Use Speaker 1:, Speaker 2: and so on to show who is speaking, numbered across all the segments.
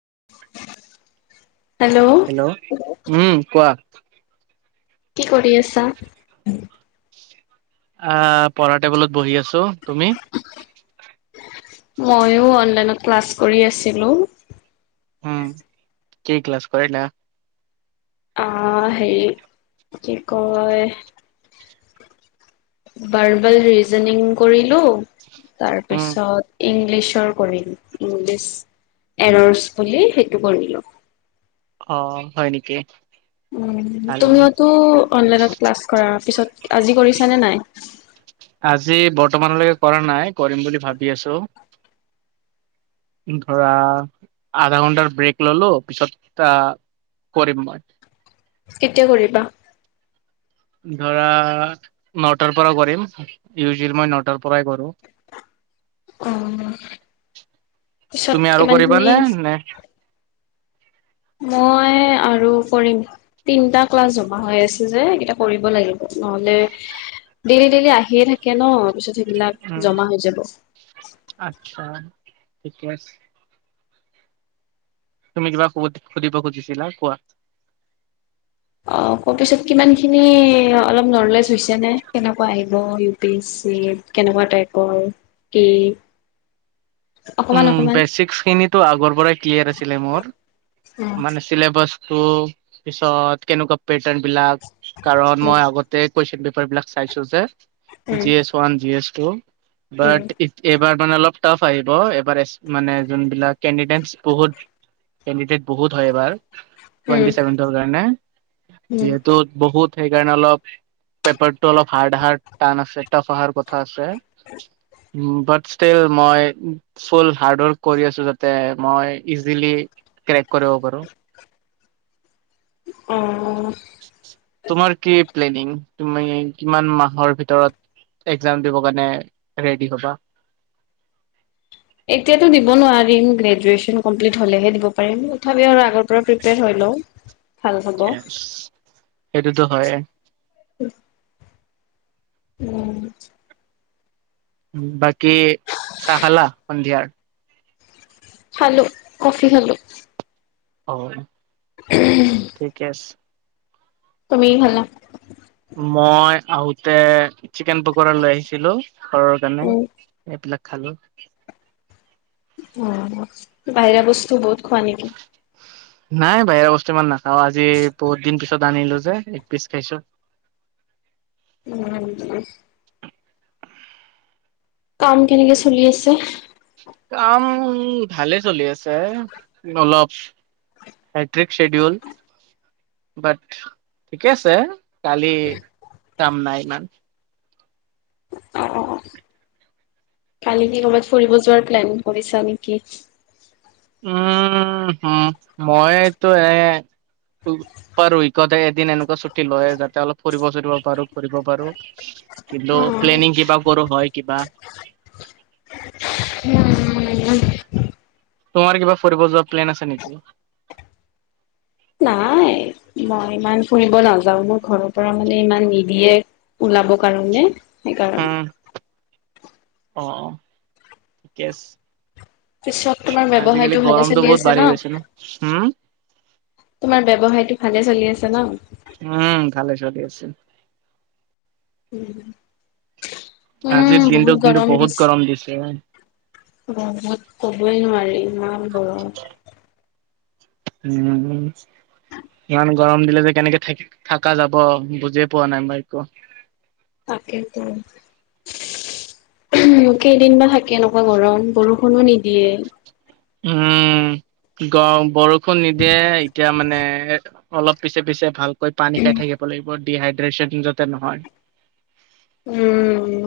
Speaker 1: [inaudible]
Speaker 2: Hello উম কোৱা।
Speaker 1: কি কৰি আছা।
Speaker 2: আহ পঢ়া টেবুলত বহি আছো তুমি।
Speaker 1: ময়ো অনলাইনত ক্লাছ কৰি আছিলো।
Speaker 2: উম' কি ক্লাছ কৰিলা।
Speaker 1: অহ হেৰি কি কয়। বাৰ্বেল ৰিজনিং কৰিলো,
Speaker 2: উম।
Speaker 1: তাৰপিছত ইংলি ইংলিছৰ কৰিলো, ইংলিছ এৰছ বুলি সেইটো কৰিলো।
Speaker 2: অ' হয় নেকি। ভাল ভাল।
Speaker 1: তুমিওতো অনলাইনত ক্লাছ কৰা পিছত আজি কৰিছ নে নাই।
Speaker 2: আজি বৰ্তমানলৈকে কৰা নাই, কৰিম বুলি ভাবি আছো। ধৰা আধা ঘণ্টাৰ ব্ৰেক ললো পিছত আহ কৰিম
Speaker 1: কেতিয়া কৰিবা
Speaker 2: ধৰা নটাৰ পৰা কৰিম ইউজুৱেলি মই নটাৰ পৰাই কৰো
Speaker 1: অ', পিছত
Speaker 2: তুমি আৰু
Speaker 1: কিমানখিনি
Speaker 2: কৰিবানে নে
Speaker 1: মই আৰু কৰিম তিনটা ক্লাছ জমা হৈ আছে যে এইকেইটা কৰিব লাগিব নহলে ডেইলি ডেইলি আহিয়ে থাকে ন পিছত সেইবিলাক
Speaker 2: উম
Speaker 1: জমা হৈ যাব
Speaker 2: িকছে তুমি কিবা সু সুধিব খুজিছিলা কোৱাত
Speaker 1: অক পিছত কিমান খিনি অলপ নলেজ হৈছে নে কেনেকুৱা আহিব ইউ পি এছ চি কেনেকুৱা টাইপৰ কি অকমান
Speaker 2: উম
Speaker 1: অকমান
Speaker 2: বেচিক খিনিতো আগৰ পৰাই ক্লিয়াৰ আছিলে মোৰ
Speaker 1: উম
Speaker 2: মানে চিলেবাছ ত পিছত কেনেকুৱা পেটাৰ্ণ বিলাক কাৰণ মই আগতে কৈছিলো
Speaker 1: উম
Speaker 2: ওৱান জি
Speaker 1: উম উম
Speaker 2: মান অলপ টাফ আহিব ব এবাৰ মানে যোনবিলাক কেণ্ডিডেট বহুত কেণ্ডিডেট বহুত হয় এইবাৰ
Speaker 1: উম
Speaker 2: টুৱেন্টি চেভেন্ৰ কাৰণে
Speaker 1: উম
Speaker 2: যিহেতু বহুত সেই কাৰণে অলপ পেপাৰতটো অলপ হাৰ্ড আহাৰ্ড টান আছে টাফ আহাৰ কথা আছে উ বাট ষ্টল মই ফুল হাৰ্ড ৰ্ক কৰি আছো যাতে মই ইজিলি ক্ৰেক কৰিব পাৰোঁ
Speaker 1: অ
Speaker 2: তোমাৰ কি প্লেনিং তুমি কিমান মাহৰ ভিতৰত এ্জাম দিব কাৰে ৰেডি হ'বা
Speaker 1: এতিয়াটো দিব নোৱাৰিম গ্ৰেজুৱেচন কমপ্লিট হলেহে দিব পাৰিম তথাপি আৰু আগৰ পৰা প্ৰপয়াৰ হেল্ল'
Speaker 2: সেইটোতো হয়
Speaker 1: উ উম
Speaker 2: বাকি চখলা অন্ধিয়াৰ
Speaker 1: খালো কফি খালো
Speaker 2: অ', ঠিকে আছে।
Speaker 1: তুমি ভাল ন'?
Speaker 2: মই আহোতে চিকেন পকৰা লৈ আহিছিলোঁ। ঘৰৰ কাৰণে
Speaker 1: উম
Speaker 2: এইবিলাক খালোঁ।
Speaker 1: অ', বাহিৰা বস্তু বহুত খোৱা নেকি?
Speaker 2: নাই বাহিৰা বস্তু ইমান নাখাওঁ, আজি বহুত দিন পিছত। আনিলো যে এক পিছ খাইছোঁ।
Speaker 1: উম। কাম কেনেকে চলি আছে?
Speaker 2: কাম ভালে চলি আছে, অলপ। হেকট্ৰিক ছিডিউল, বাট ঠিকে আছে। কালি কাম নাই ইমান।
Speaker 1: অ', অ', অ। কালি কি কৰ'বাত ফুৰিব যোৱাৰ প্লেন কৰিছা নেকি?
Speaker 2: উম হম মইতো এ। পাৰ উইকতে এদিন এনেকুৱা ছুটি লয় যাতে অলপ ফুৰিব চুৰিব পাৰো ফুৰিব পাৰো। কিন্তু
Speaker 1: উম,
Speaker 2: প্লেনিং কিবা কৰো হয় কিবা।
Speaker 1: উম।
Speaker 2: তোমাৰ কিবা ফুৰিব যোৱা প্লেন আছে নেকি?
Speaker 1: নাই, মই ইমান ফুৰিব নাযাওঁ মোৰ ঘৰৰ পৰা মানে ইমান নিদিয়ে। উলাব কাৰণে। সেইকাৰণে
Speaker 2: উম, অ' অ, ঠিকে আছে।
Speaker 1: পিছত তোমাৰ
Speaker 2: আজিকালি
Speaker 1: ব্যৱসায়টো ভালে
Speaker 2: গৰমটো
Speaker 1: চলি
Speaker 2: বহুত
Speaker 1: আছে
Speaker 2: বাঢ়ি গৈছে ন'? হুম।
Speaker 1: তোমাৰ ব্যৱসায়টো ভালে চলি আছে ন'?
Speaker 2: উম ভালে চলি আছে
Speaker 1: উম।
Speaker 2: আজিৰ
Speaker 1: বহুত
Speaker 2: দিনটো কিন্তু
Speaker 1: গৰম
Speaker 2: বহুত
Speaker 1: দিছে।
Speaker 2: গৰম দিছে।
Speaker 1: বহুত, কবই নোৱাৰি ইমান গৰম।
Speaker 2: উম। ইমান গৰম দিলে যে কেনেকে থেক থাকা যাব বুজিয়ে পোৱা নাই মই একো।
Speaker 1: তাকেটো। কেইদিন বা থাকে এনেকুৱা গৰম, বৰষুণো নিদিয়ে।
Speaker 2: উম। গৰম, বৰষুণ নিদিয়ে এতিয়া মানে অলপ পিছে পিছে ভালকৈ পানী খাই থাকিব লাগিব ডিহাইড্ৰেচন যাতে নহয়।
Speaker 1: উম।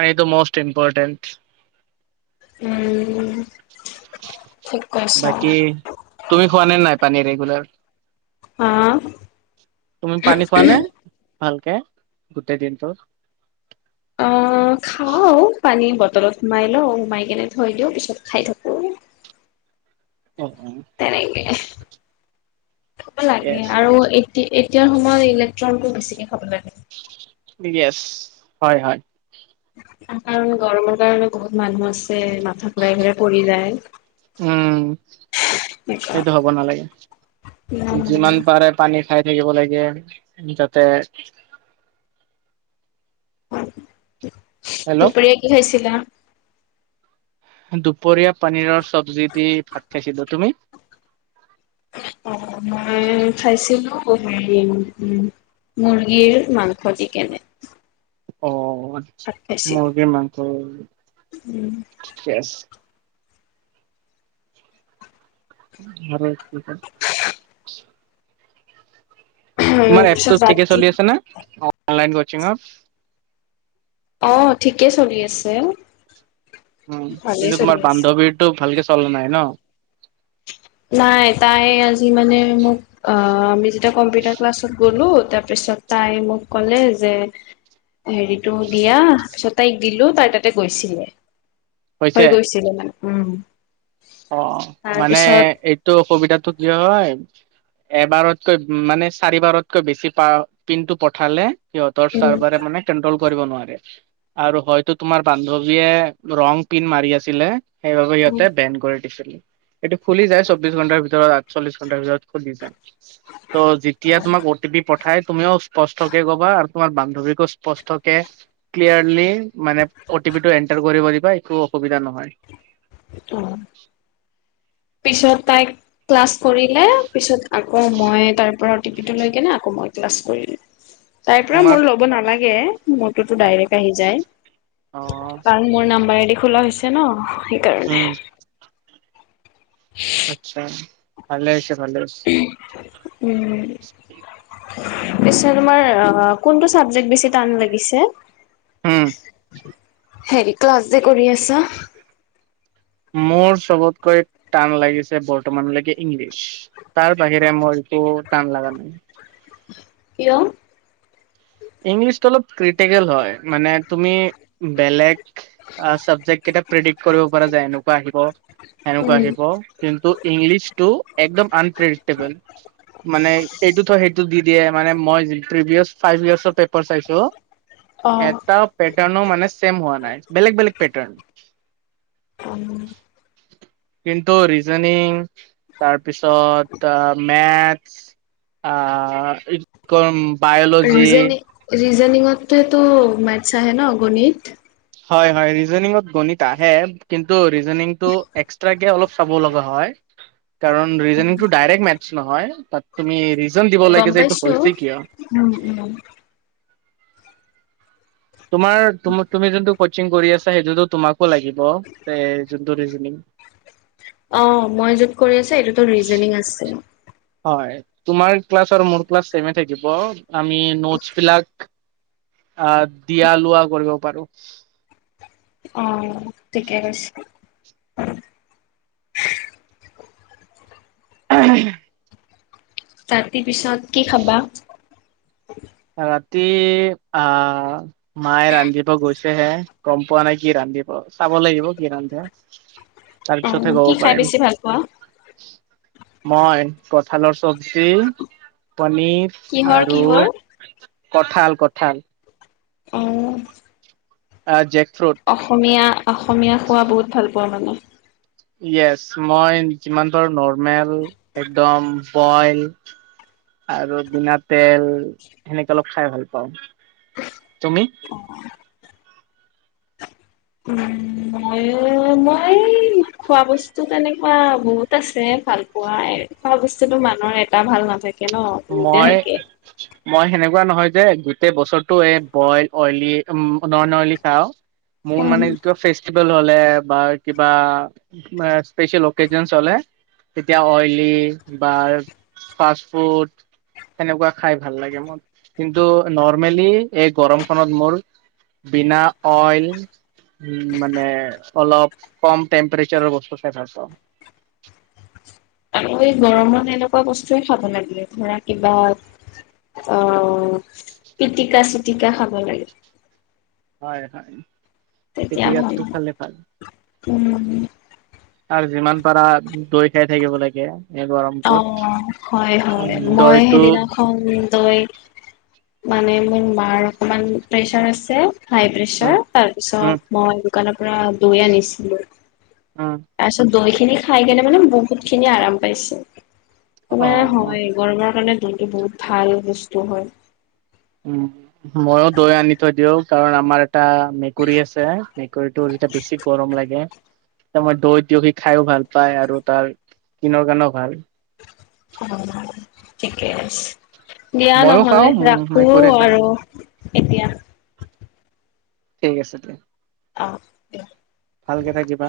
Speaker 2: আৰু এইটো ম'ষ্ট ইম্পৰৰ্টেণ্ট।
Speaker 1: উম ঠিক কৈছা।
Speaker 2: বাকী তুমি খোৱা নে নাই পানী ৰেগুলাৰ?
Speaker 1: হা
Speaker 2: তুমি পানী খোৱা নে? ভালকে, গোটেই দিনটো?
Speaker 1: অ খাও পানী বটলত সোমাই লওঁ সোমাই কেনে থৈ দিওঁ পিছত খাই থাকো।
Speaker 2: অ অ
Speaker 1: তেনেকে। খাব লাগে
Speaker 2: য়েছ
Speaker 1: আৰু এতি এতিয়াৰ সময়ত ইলেক্ট্ৰনটো বেছিকে খাব লাগে।
Speaker 2: ইয়েছ, হয় হয়।
Speaker 1: কাৰণ গৰমৰ কাৰণে বহুত মানুহ আছে মাথা ঘূৰাই ঘূৰাই পৰি যায়।
Speaker 2: উম,
Speaker 1: এনেকুৱা
Speaker 2: সেইটো হ'ব নালাগে,
Speaker 1: উম
Speaker 2: যিমান পাৰে পানী খাই থাকিব লাগে, যাতে হেল্ল'
Speaker 1: দুপৰীয়া কি খাইছিলা?
Speaker 2: দুপৰীয়া পানীৰৰ চব্জি দি ভাত খাইছিলোঁ, তুমি?
Speaker 1: [unintelligible] খাইছিলোঁ। [inaudible] মুৰ্গীৰ মাংস দি কেনে।
Speaker 2: অ
Speaker 1: ভাত
Speaker 2: আত্চ্ছা
Speaker 1: খাইছিলো
Speaker 2: মুৰ্গী মাংস ঠিকে আছে। [unintelligible] [inaudible] তোমাৰ
Speaker 1: পিছত
Speaker 2: এপটো ঠিকে
Speaker 1: ৰাতি
Speaker 2: চলি আছে নে, নলাইন কচিংৰ
Speaker 1: অঁ ঠিকেই চলি আছে।
Speaker 2: উম
Speaker 1: ভালেই
Speaker 2: কিন্তু
Speaker 1: চলি
Speaker 2: তোমাৰ
Speaker 1: আছে।
Speaker 2: বান্ধৱীৰটো ভালকে চলা নাই ন?
Speaker 1: নাই তাই আজি মানে মোক অঁ এয়া কম্পিউটাৰ ক্লাছত গ'লো তাৰপিছত তাই মোক ক'লে যে, হেৰিটো দিয়া পিছত তাইক দিলো তাই তাতে গৈছিলে হৈ গৈছিলে মানে, উম।
Speaker 2: অঁ মানে
Speaker 1: তাৰপিছত
Speaker 2: এইটো অসুবিধাতো কি হয় এবাৰতকৈ উ মানে চাৰিবাৰতকৈ বেছি পাৱাৰ পিনটো পঠালে সিহঁতৰ
Speaker 1: উম
Speaker 2: চাৰ্ভাৰে মানে কৰিব নোৱাৰে আৰু হয়তো তোমাৰ বান্ধৱীয়ে ৰং পিন মাৰি আছিলে সেইবাবে
Speaker 1: উম
Speaker 2: সিহঁতে বেন কৰি এইটো খুলি যায় চৌবিশ ঘন্টাৰ ভিতৰত আঠচল্লিশ ঘন্টাৰ ভিতৰত খুলি যায়। ত' যেতিয়া তোমাক অ টি পি প পঠাই তুমিও স্পষ্টকে কবা আৰু তোমাৰ বান্ধৱীকো স্পষ্টকে ক্লিয়াৰলি, মানে অ' টি পিটো এণ্টাৰ কৰিব দিবা একো অসুবিধা নহয়।
Speaker 1: া মই ক্লাছ কৰিলো তাইৰ পৰা
Speaker 2: তোমাৰ
Speaker 1: মোৰ ল'ব নালাগে মটোতো
Speaker 2: হয়।
Speaker 1: ডাইৰেক্ট আহি যায়
Speaker 2: অ'
Speaker 1: কাৰণ মোৰ নাম্বাৰ এদি খোলা হৈছে ন
Speaker 2: উম,
Speaker 1: সেইকাৰণে
Speaker 2: আচ্ছা ভালে আ হৈছেো ভালে আছ
Speaker 1: উম
Speaker 2: ঠ
Speaker 1: তোমাৰ কোনটো চাবে বেছি লাগি
Speaker 2: উম
Speaker 1: হেৰি ক্লাছ যে কৰি আছা
Speaker 2: মোৰ চবতকৈ টান লাগিছে বৰ্তমানলৈকে ইংলিছ তাৰ বাহিৰে মই তটো টান লাগা নাই
Speaker 1: কয়
Speaker 2: ইংলিছটো অলপ ক্ৰিটিকেল হয় মানে তুমি বেলেগ চাবজেক্ কেইটা প্ৰিডিকট কৰিব পৰা যায় এনেকুৱা আহিব
Speaker 1: উম।
Speaker 2: সেনেকুৱা আহিব কিন্তু ইংলিছ টো একদম আনপ্ৰেডিক্টেবল মানে এইটো থ সেইটো দি দিয়ে মানে মই প্ৰিভিয়াচ ফাইভ ইয়াৰ্চৰ পেপাৰ চাইছো
Speaker 1: অ'।
Speaker 2: এটা পেটাৰ্ণো মানে চছেম হোৱা নাই বেলেগ বেলেগ পেটাৰ্ণ
Speaker 1: উ
Speaker 2: কিন্তন্তু ৰিজননিং তাৰপিছত আহ মেথছ আহ কম বায়'লজি
Speaker 1: ৰিজনিঙতো মেথছ আহে নগণিত
Speaker 2: হয়জনত গণিত আহে কিন্তু টো এক্স্ৰ অ চ লগা হয় কাৰটো ড মে নহয় তাত ত দিব
Speaker 1: গম
Speaker 2: লাগে যে এইটো
Speaker 1: পাইছো।
Speaker 2: হৈছে কিয়
Speaker 1: উম, উম।
Speaker 2: তোমাৰ তুমি যোনটো কচিং কৰি আছা সেইটোতো তোমাকো লাগিব জন্ত জনিং
Speaker 1: অ মই যত কৰি আছো এইটোতো ৰিজনিং আছে
Speaker 2: হয়োাৰ্া মোৰ্া থ আমি নট বিলাক আহ দিয়া লোৱা কৰিব পাৰো
Speaker 1: অ ঠিকে কৈছে
Speaker 2: অ
Speaker 1: তাৰ পি পিছত কি খাবা
Speaker 2: ৰাতি আহ মায়ে ৰান্ধিব গৈছেহে গম পোৱা নাই কি ৰান্ধি দিব চাব লাগিব কি ৰান্ধে তাৰপিছতহে
Speaker 1: অ',
Speaker 2: ক'ব
Speaker 1: কি খাই
Speaker 2: পাৰিম
Speaker 1: বেছি ভাল পোৱা?
Speaker 2: মই কঁঠালৰ চব্জি পনীৰ
Speaker 1: কিহৰ
Speaker 2: আৰু
Speaker 1: কিহৰ?
Speaker 2: কঠাল কঠাল
Speaker 1: আৰু
Speaker 2: অ জেক ফ্ৰুট
Speaker 1: অসমীয়া অসমীয়া খোৱা বহুত ভাল পাওঁ মানে
Speaker 2: ইয়েছ মই যিমান পাৰো নৰ্মেল একদম বইল আৰু বিনা তেল সেনেকে অলপ খাই ভাল পাওঁ তুমি
Speaker 1: উম মই মই খোৱা বস্তু তেনেকুৱা বহুত আছে ভাল পোৱা এনেক খুৱা বস্তুতো মানুৰ এটা ভাল নাথাকে ন বহুতে
Speaker 2: মই
Speaker 1: থাকে
Speaker 2: মই সেনেকুৱা নহয় যে গোটেই বছৰটো এই বইল অইলী উ নন অইলি খাও মোৰ
Speaker 1: উম
Speaker 2: মানেে যিতো ফেষ্ট হ'লে কিবা স্পেচিয়েল অকে‌জেন‌ তেতিয়া অইলি বা- সেনেকুৱা খাই ভাল লাগে মোৰ কিন্তু নৰ্মেলি এই গৰমখনত মোৰ- বিনা অইল উম মানে অলপ কম টেম্পাৰেচাৰৰ বস্তু চাই ভাল পাওঁ। [inaudible]
Speaker 1: আৰু আমি এই গৰমত এনেকুৱা বস্তুৱে খাব লাগে ধৰা কিবা। অ পিটিকা চিতিকা খাব লাগে।
Speaker 2: হয় হয়।
Speaker 1: তেতিয়া ভাল
Speaker 2: পিটিকাটো খালে ভাল
Speaker 1: উম।
Speaker 2: আৰু যিমান পাৰা দৈ খাই থাকিব লাগে। এই
Speaker 1: অ
Speaker 2: গৰমটোত
Speaker 1: হয় হয় মই
Speaker 2: দৈটো
Speaker 1: সেইদিনাখন দৈ মানে মোৰ মাৰ অকণমান প্ৰেছাৰ আছে। হাই
Speaker 2: উম
Speaker 1: প্ৰেছাৰ
Speaker 2: উম
Speaker 1: তাৰপিছত মই দোকানৰ পৰা দৈ আনিছিলো।
Speaker 2: উম
Speaker 1: তাৰপিছত দৈ খিনি খাই কিনে মানে বহুত খিনি আৰাম পাইছে
Speaker 2: অ
Speaker 1: তোমাৰ হয় গৰমৰ কাৰণে দৈ টো বহুত ভাল বস্তু হয়।
Speaker 2: উম ময়ো দৈ আনি থৈ দিওঁ কাৰণ আমাৰ এটা মেকুৰী আছে মেকুৰীটোৰ যেতিয়া বেছি গৰম লাগে তাৰ মই দৈ দয়খি খাইো ভাল পায় আৰু তাৰ ইস্কিনৰ কাৰণেও ভাল।
Speaker 1: অ ঠিকে আছে। দিয়া
Speaker 2: মইয়ো
Speaker 1: নহলে
Speaker 2: খাওঁ
Speaker 1: ৰাখো
Speaker 2: মেকুৰীয়ে খাওঁ
Speaker 1: আৰু এতিয়া।
Speaker 2: ঠিক আছে দে।
Speaker 1: অ দিয়া।
Speaker 2: থাকিবা।